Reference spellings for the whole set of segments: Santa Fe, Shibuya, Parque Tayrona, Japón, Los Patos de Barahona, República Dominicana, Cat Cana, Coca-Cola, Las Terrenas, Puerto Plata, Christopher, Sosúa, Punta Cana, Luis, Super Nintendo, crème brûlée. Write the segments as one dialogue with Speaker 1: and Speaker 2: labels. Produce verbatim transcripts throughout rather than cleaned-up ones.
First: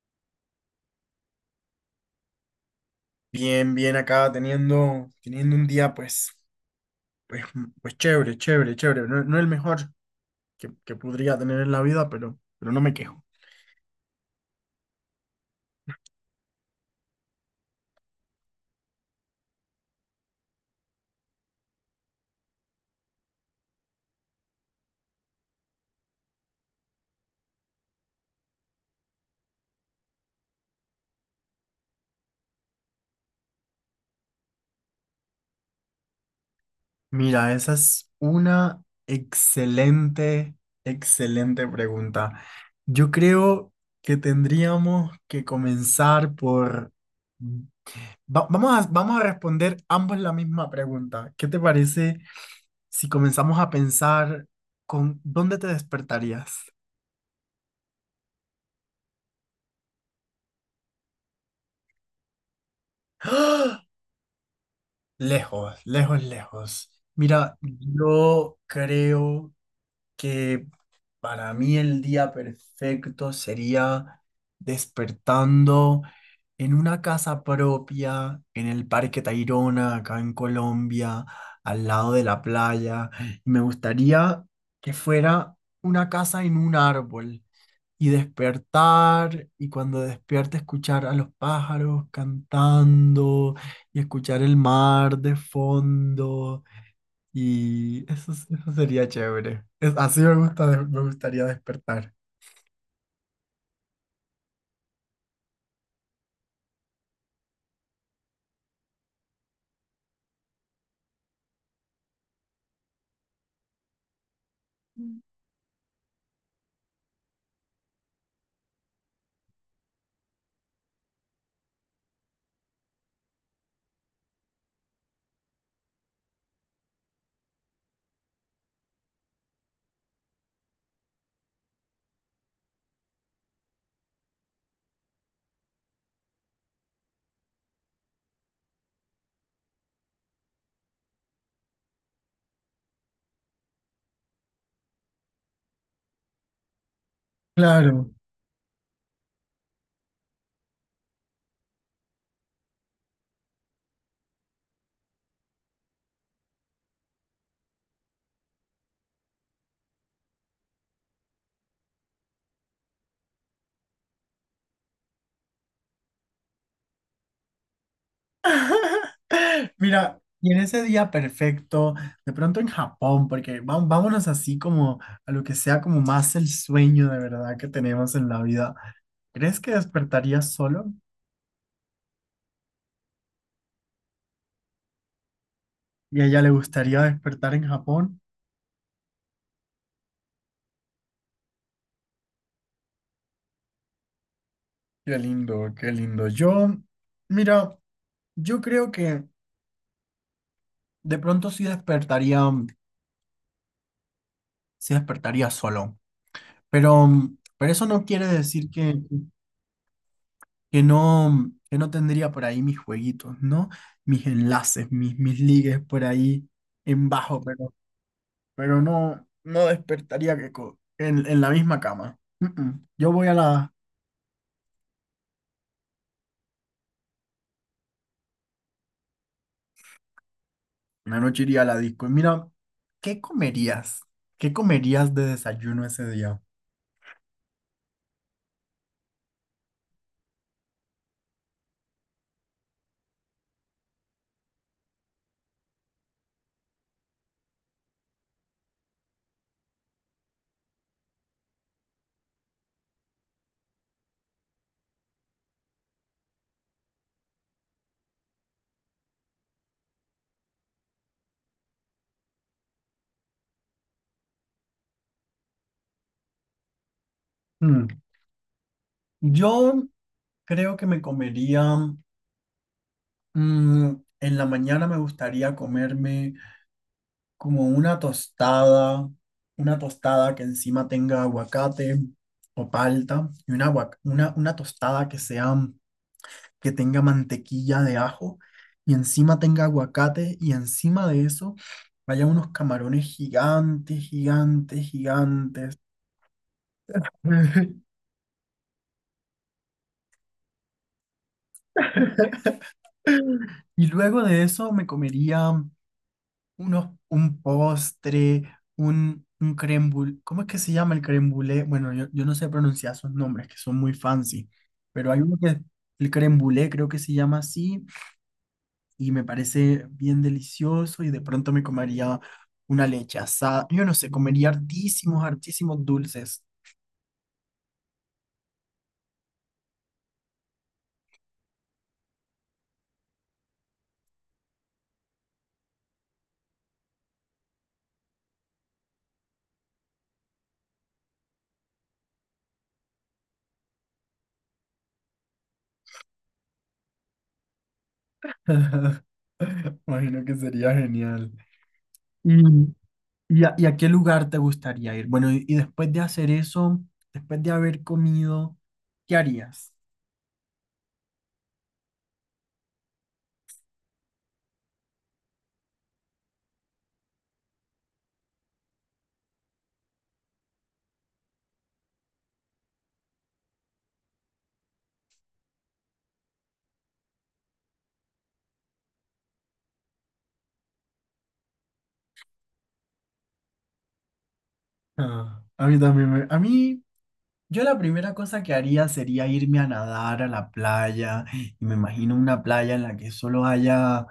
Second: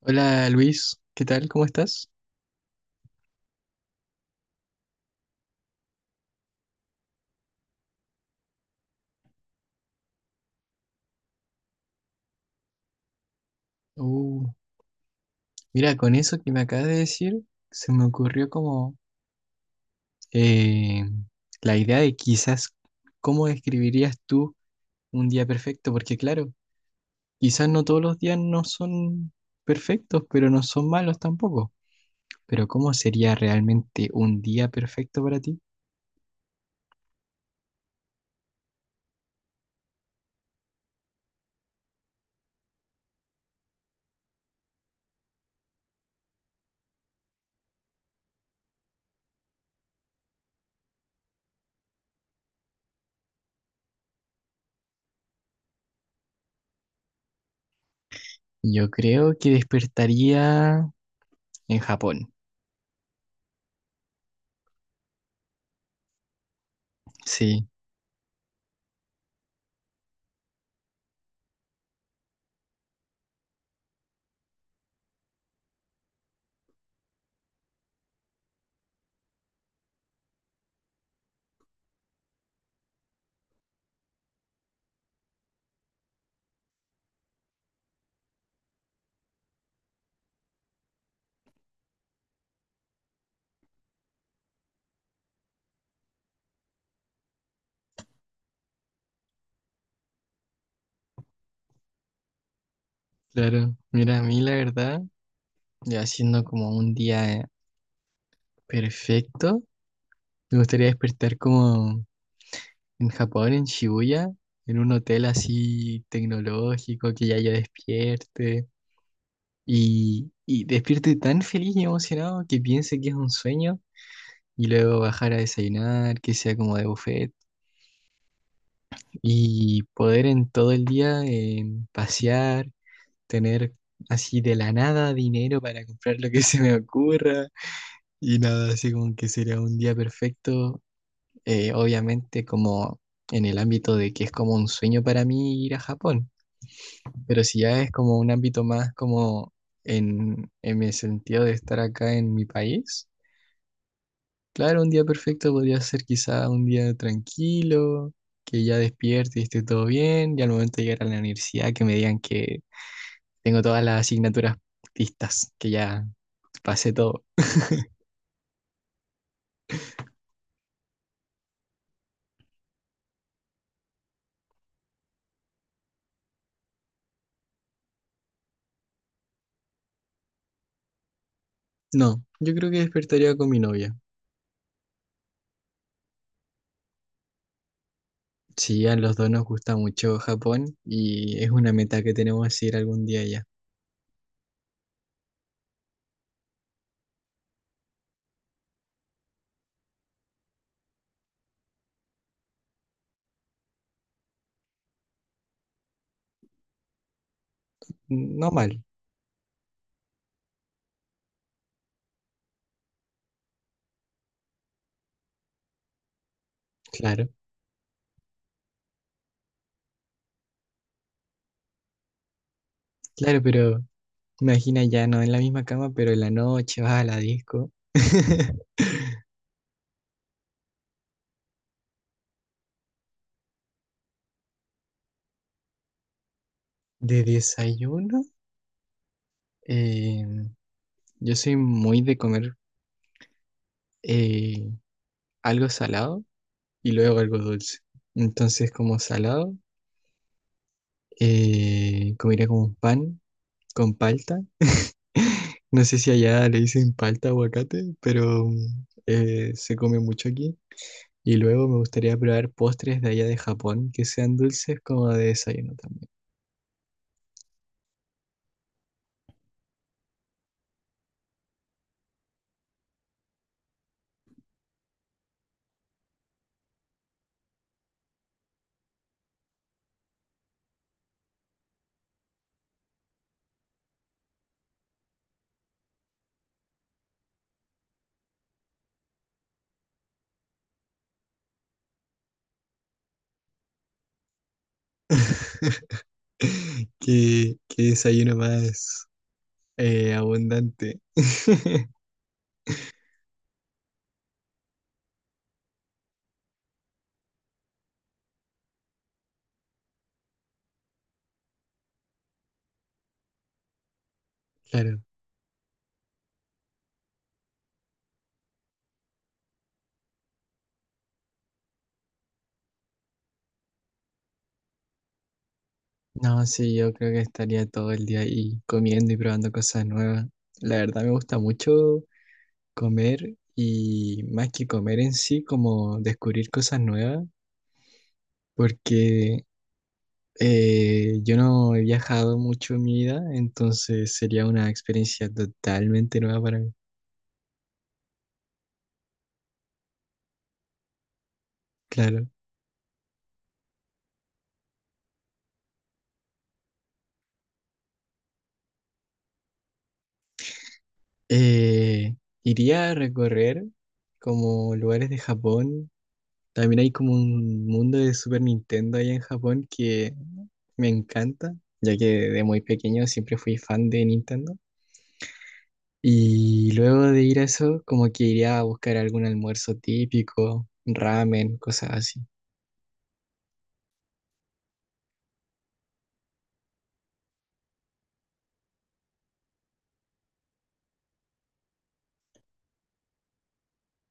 Speaker 1: Hola Luis, ¿qué tal? ¿Cómo estás?
Speaker 2: Bien, bien acá teniendo, teniendo un día pues, pues, pues chévere, chévere, chévere. No, no el mejor que, que podría tener en la vida, pero, pero no me quejo.
Speaker 1: Uh, mira, con eso que me acabas de decir, se me ocurrió como eh, la idea de quizás cómo describirías tú un día perfecto, porque claro, quizás no todos los días no son perfectos, pero no son malos tampoco. Pero ¿cómo sería realmente un día perfecto para ti?
Speaker 2: Mira, esa es una excelente, excelente pregunta. Yo creo que tendríamos que comenzar por... va- vamos a, vamos a responder ambos la misma pregunta. ¿Qué te parece si comenzamos a pensar con dónde te despertarías?
Speaker 1: Yo creo que despertaría en Japón.
Speaker 2: Lejos, lejos, lejos. Mira,
Speaker 1: Sí,
Speaker 2: yo creo que para mí el día perfecto sería despertando en una casa propia, en el Parque Tayrona, acá en Colombia, al lado de la playa. Me gustaría que fuera una casa en un árbol y despertar y cuando despierte escuchar a los pájaros cantando y escuchar el mar de fondo, y eso, es- eso sería chévere. Es, así me gusta, de- me gustaría despertar.
Speaker 1: claro. Mira, a mí la verdad, ya siendo como un día perfecto. Me gustaría despertar como en Japón, en Shibuya, en un hotel así tecnológico, que ya yo despierte y, y despierte tan feliz y emocionado que piense que es un sueño y luego bajar a desayunar, que sea como de buffet y poder en todo el día eh, pasear, tener así de la nada dinero para comprar lo que se me ocurra y nada, así como que sería un día perfecto eh, obviamente como en el ámbito de que es como un sueño para mí ir a Japón, pero si ya es
Speaker 2: Claro.
Speaker 1: como un ámbito más como en, en el sentido de estar acá en mi país, claro, un día perfecto podría ser quizá un día tranquilo, que ya despierte y esté todo bien, y al momento de llegar a la universidad que me digan que tengo todas las asignaturas listas, que ya pasé todo.
Speaker 2: Mira, y en ese día perfecto, de pronto en Japón, porque va- vámonos así como a lo que sea, como más el sueño de verdad que tenemos en la vida. ¿Crees que despertaría solo?
Speaker 1: No, yo creo que despertaría con mi novia.
Speaker 2: ¿Y a ella le gustaría despertar en Japón?
Speaker 1: Sí, a los dos nos gusta mucho Japón y es una meta que tenemos ir algún día allá.
Speaker 2: Qué lindo, qué lindo. Yo, mira, yo creo que de pronto sí despertaría, sí despertaría solo, pero, pero eso no quiere
Speaker 1: No
Speaker 2: decir
Speaker 1: mal,
Speaker 2: que, que no, que no tendría por ahí mis jueguitos, ¿no? Mis enlaces, mis, mis ligues por ahí en
Speaker 1: claro,
Speaker 2: bajo, pero, pero no, no despertaría que co- en, en la misma cama. Mm, mm. Yo voy a
Speaker 1: claro,
Speaker 2: la,
Speaker 1: pero imagina ya no en la misma cama, pero en la noche vas a la disco.
Speaker 2: Una noche iría a la disco. Y mira, ¿qué comerías? ¿Qué comerías de desayuno ese día?
Speaker 1: De desayuno, eh, yo soy muy de comer eh, algo salado y luego algo dulce. Entonces, como salado, eh, comería como un pan con palta. No sé si allá le dicen palta aguacate, pero mm, eh, se come mucho aquí. Y luego me gustaría probar postres de allá de Japón que sean dulces como de desayuno también.
Speaker 2: Mm. Yo Creo que me comería, mm, en la mañana me gustaría comerme como una tostada, una tostada que encima tenga aguacate o palta, y una, aguac- una, una tostada que sea, que tenga mantequilla de ajo, y encima tenga aguacate, y encima de eso vaya unos camarones gigantes, gigantes, gigantes.
Speaker 1: ¿Qué, qué desayuno más eh, abundante?
Speaker 2: Y luego de eso me comería unos, un postre, un, un crème brûlée. ¿Cómo es que se llama el crème brûlée? Bueno, yo, yo no sé pronunciar esos nombres que son muy fancy,
Speaker 1: Claro.
Speaker 2: pero hay uno que, el crème brûlée creo que se llama así, y me parece bien delicioso. Y de pronto me comería una leche asada. Yo no sé, comería hartísimos, hartísimos
Speaker 1: No,
Speaker 2: dulces.
Speaker 1: sí, yo creo que estaría todo el día ahí comiendo y probando cosas nuevas. La verdad me gusta mucho comer y más que comer en sí, como descubrir cosas nuevas, porque eh, yo no he viajado mucho en mi vida, entonces sería una experiencia totalmente nueva para mí.
Speaker 2: Imagino que sería genial.
Speaker 1: Claro.
Speaker 2: ¿Y, y a, y a qué lugar te gustaría ir? Bueno, y, y después de hacer eso, después de haber comido, ¿qué harías?
Speaker 1: Eh, iría a recorrer como lugares de Japón. También hay como un mundo de Super Nintendo allá en Japón que me encanta, ya que de muy pequeño siempre fui fan de Nintendo. Y luego de ir a eso, como que iría a buscar algún almuerzo típico, ramen, cosas así.
Speaker 2: Ah, a mí también me- a mí, yo la primera cosa que haría sería irme a nadar a la playa, y me imagino una playa en la que solo haya,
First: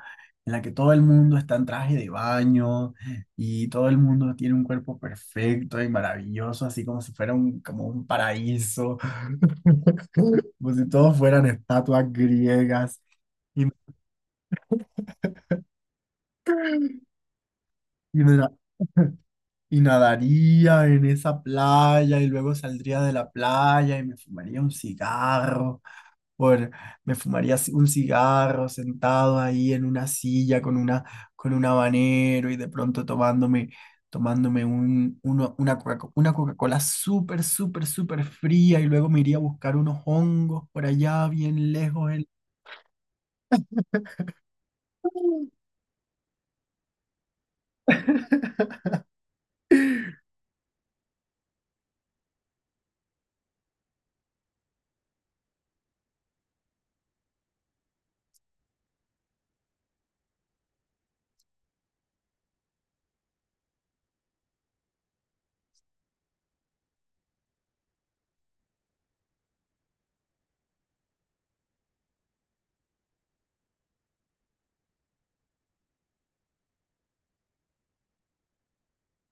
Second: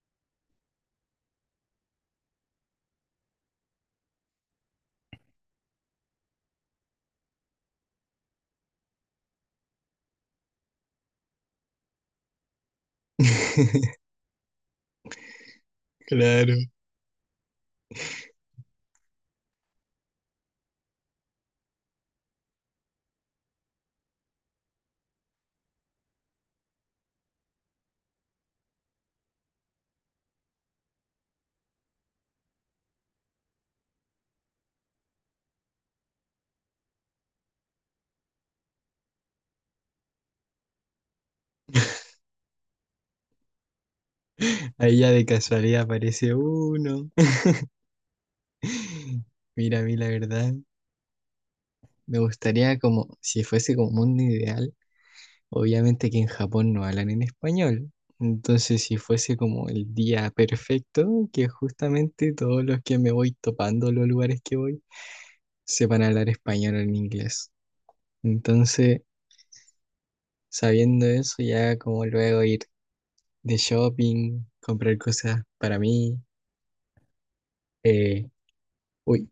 Speaker 2: en la que todo el mundo está en traje de baño, y todo el mundo tiene un cuerpo perfecto y maravilloso, así como si fuera un, como un paraíso, como si todos fueran estatuas griegas, y,
Speaker 1: Claro.
Speaker 2: y me la- y nadaría en esa playa y luego saldría de la playa y me fumaría un cigarro por, me fumaría ci- un cigarro sentado ahí en una silla con una, con un habanero, y de pronto tomándome, tomándome un, uno- una Coca- una Coca-Cola súper, súper, súper fría, y luego me iría a buscar unos hongos por allá bien lejos. en-
Speaker 1: Ahí ya de casualidad aparece uno. Mira, a mí la verdad, me gustaría como, si fuese como mundo ideal, obviamente que en Japón no hablan en español. Entonces, si fuese como el día perfecto, que justamente todos los que me voy topando los lugares que voy sepan hablar español o en inglés. Entonces, sabiendo eso, ya como luego ir de shopping, comprar cosas para mí. eh, uy,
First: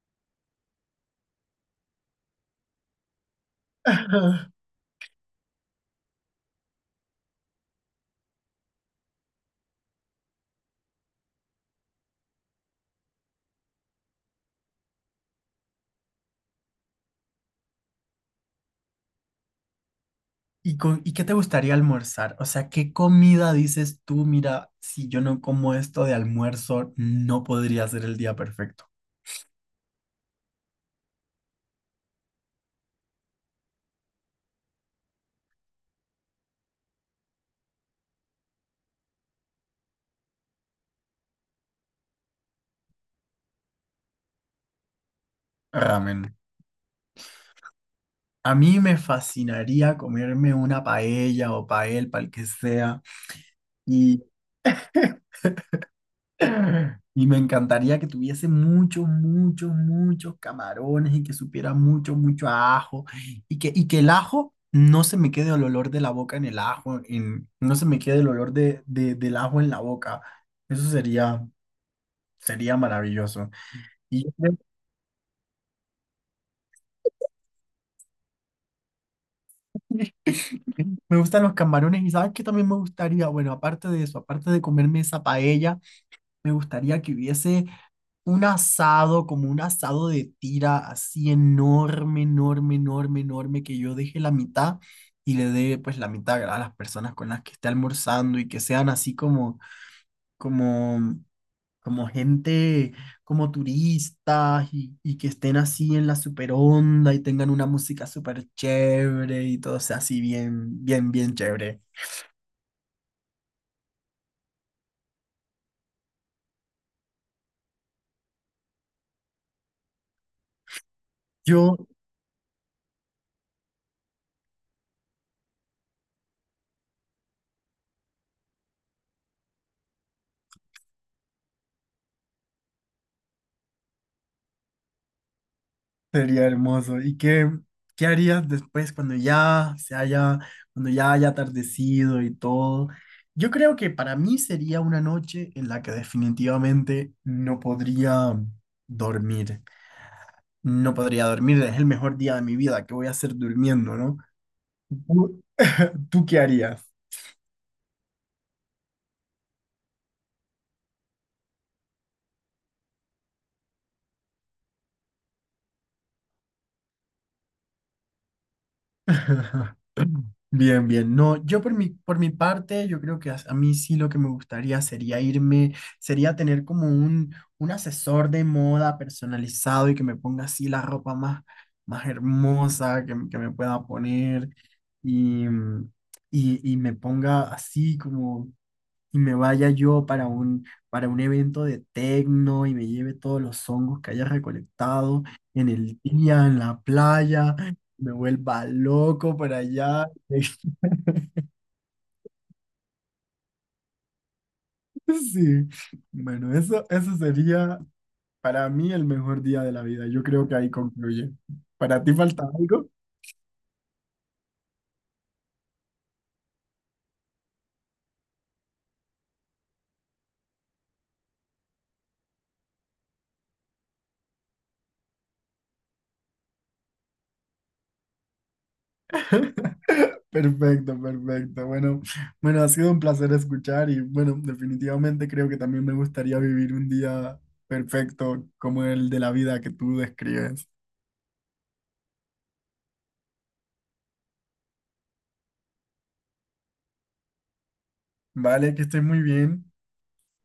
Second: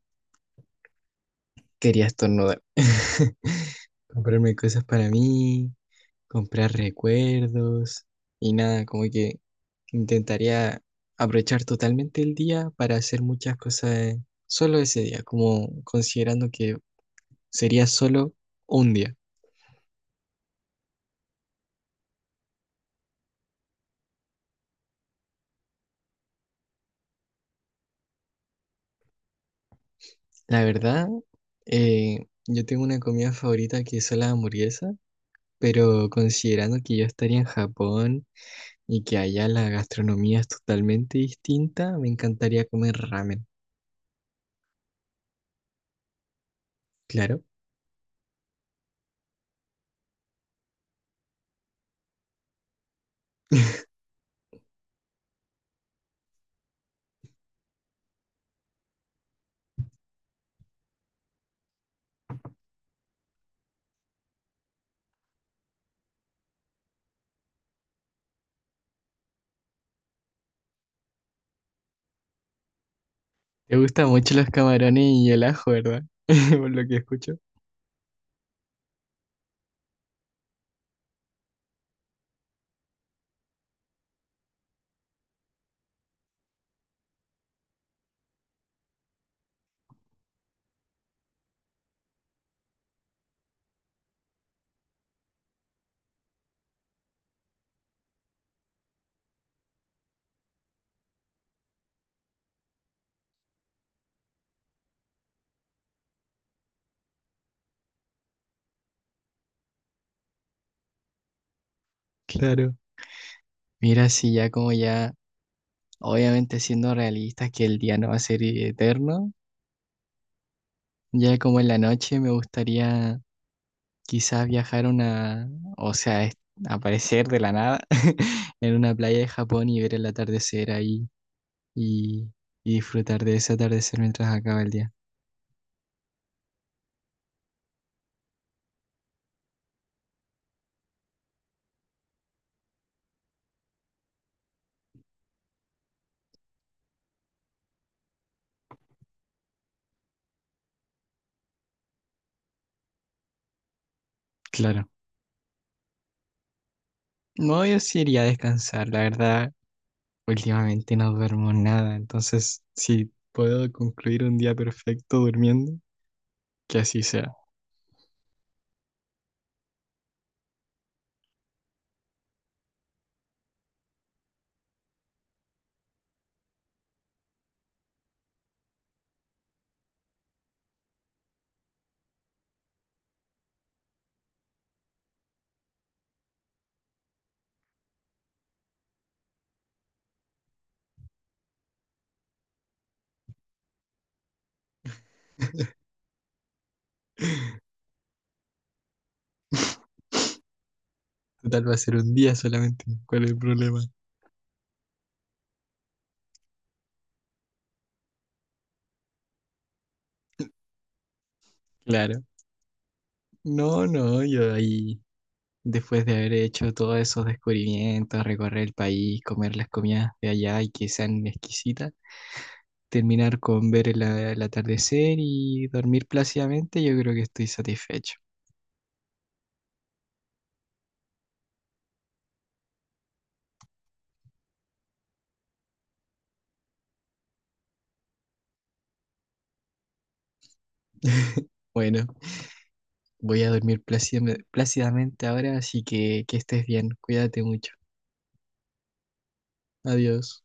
Speaker 1: quería estornudar. Comprarme cosas para mí, comprar recuerdos y nada, como que intentaría aprovechar totalmente el día para hacer muchas cosas solo ese día, como considerando que sería solo un día.
Speaker 2: ¿Y, con, ¿y qué te gustaría almorzar? O sea, ¿qué comida dices tú? Mira, si yo no como esto de almuerzo, no podría ser el día perfecto.
Speaker 1: La verdad, eh, yo tengo una comida favorita que es la hamburguesa, pero considerando que yo estaría en Japón y que allá la gastronomía es totalmente distinta, me encantaría comer ramen.
Speaker 2: Ramen.
Speaker 1: Claro.
Speaker 2: A mí me fascinaría comerme una paella o pael, pal que sea, y, y me encantaría que tuviese muchos, muchos, muchos camarones y que supiera mucho, mucho a ajo, y que, y que el ajo no se me quede el olor de la boca en el ajo, en, no se me quede el olor de, de- del ajo en la boca. Eso sería, sería maravilloso.
Speaker 1: Te gustan
Speaker 2: Y yo
Speaker 1: mucho los
Speaker 2: creo
Speaker 1: camarones y el ajo, ¿verdad? Por lo que escucho.
Speaker 2: me gustan los camarones. ¿Y sabes qué también me gustaría? Bueno, aparte de eso, aparte de comerme esa paella, me gustaría que hubiese un asado, como un asado de tira así enorme, enorme, enorme, enorme, que yo deje la mitad y le dé pues la mitad a las personas con las que esté almorzando, y que sean así como, como, como gente, como turistas, y, y que estén así en la super onda y tengan una música súper chévere y todo sea así bien, bien, bien chévere.
Speaker 1: Claro. Mira, si ya como ya, obviamente siendo realistas que el día no va a ser eterno, ya como en
Speaker 2: Yo
Speaker 1: la noche me gustaría quizás viajar a una, o sea, es- aparecer de la nada en una playa de Japón y ver el atardecer ahí y, y disfrutar de ese atardecer mientras acaba el día.
Speaker 2: Sería hermoso. ¿Y qué, qué harías después cuando ya se haya, cuando ya haya atardecido y todo? Yo creo que para mí sería una noche en la que definitivamente no podría dormir. No podría dormir, es el mejor día de mi vida. ¿Qué voy a hacer durmiendo, no?
Speaker 1: Claro.
Speaker 2: ¿Tú, tú qué harías?
Speaker 1: No, yo sí iría a descansar, la verdad. Últimamente no duermo nada, entonces si puedo concluir un día perfecto durmiendo, que así sea.
Speaker 2: Bien, bien. No, yo por mi, por mi parte, yo creo que a, a mí sí, lo que me gustaría sería irme, sería tener como un, un asesor de moda personalizado y que me ponga así la ropa más, más hermosa que, que me pueda poner y, mm, y, y me ponga así como, y me vaya yo para un, para un evento de tecno, y me lleve todos los hongos que haya recolectado en el día, en la playa, me vuelva loco para allá.
Speaker 1: Total va a ser un día solamente, ¿cuál es el problema?
Speaker 2: Sí, bueno, eso, eso sería para mí el mejor día de la vida. Yo creo que ahí concluye. ¿Para ti
Speaker 1: Claro.
Speaker 2: falta algo?
Speaker 1: No, no, yo ahí, después de haber hecho todos esos descubrimientos, recorrer el país, comer las comidas de allá y que sean exquisitas, terminar con ver el, el atardecer y dormir plácidamente, yo creo que estoy satisfecho.
Speaker 2: Perfecto, perfecto. Bueno, bueno, ha sido un placer escuchar y bueno, definitivamente creo que también me gustaría vivir un día perfecto como el de la vida que tú describes.
Speaker 1: Bueno, voy a dormir plácidamente plácidamente ahora, así que que estés bien, cuídate mucho.
Speaker 2: Vale, que estés muy bien.
Speaker 1: Adiós.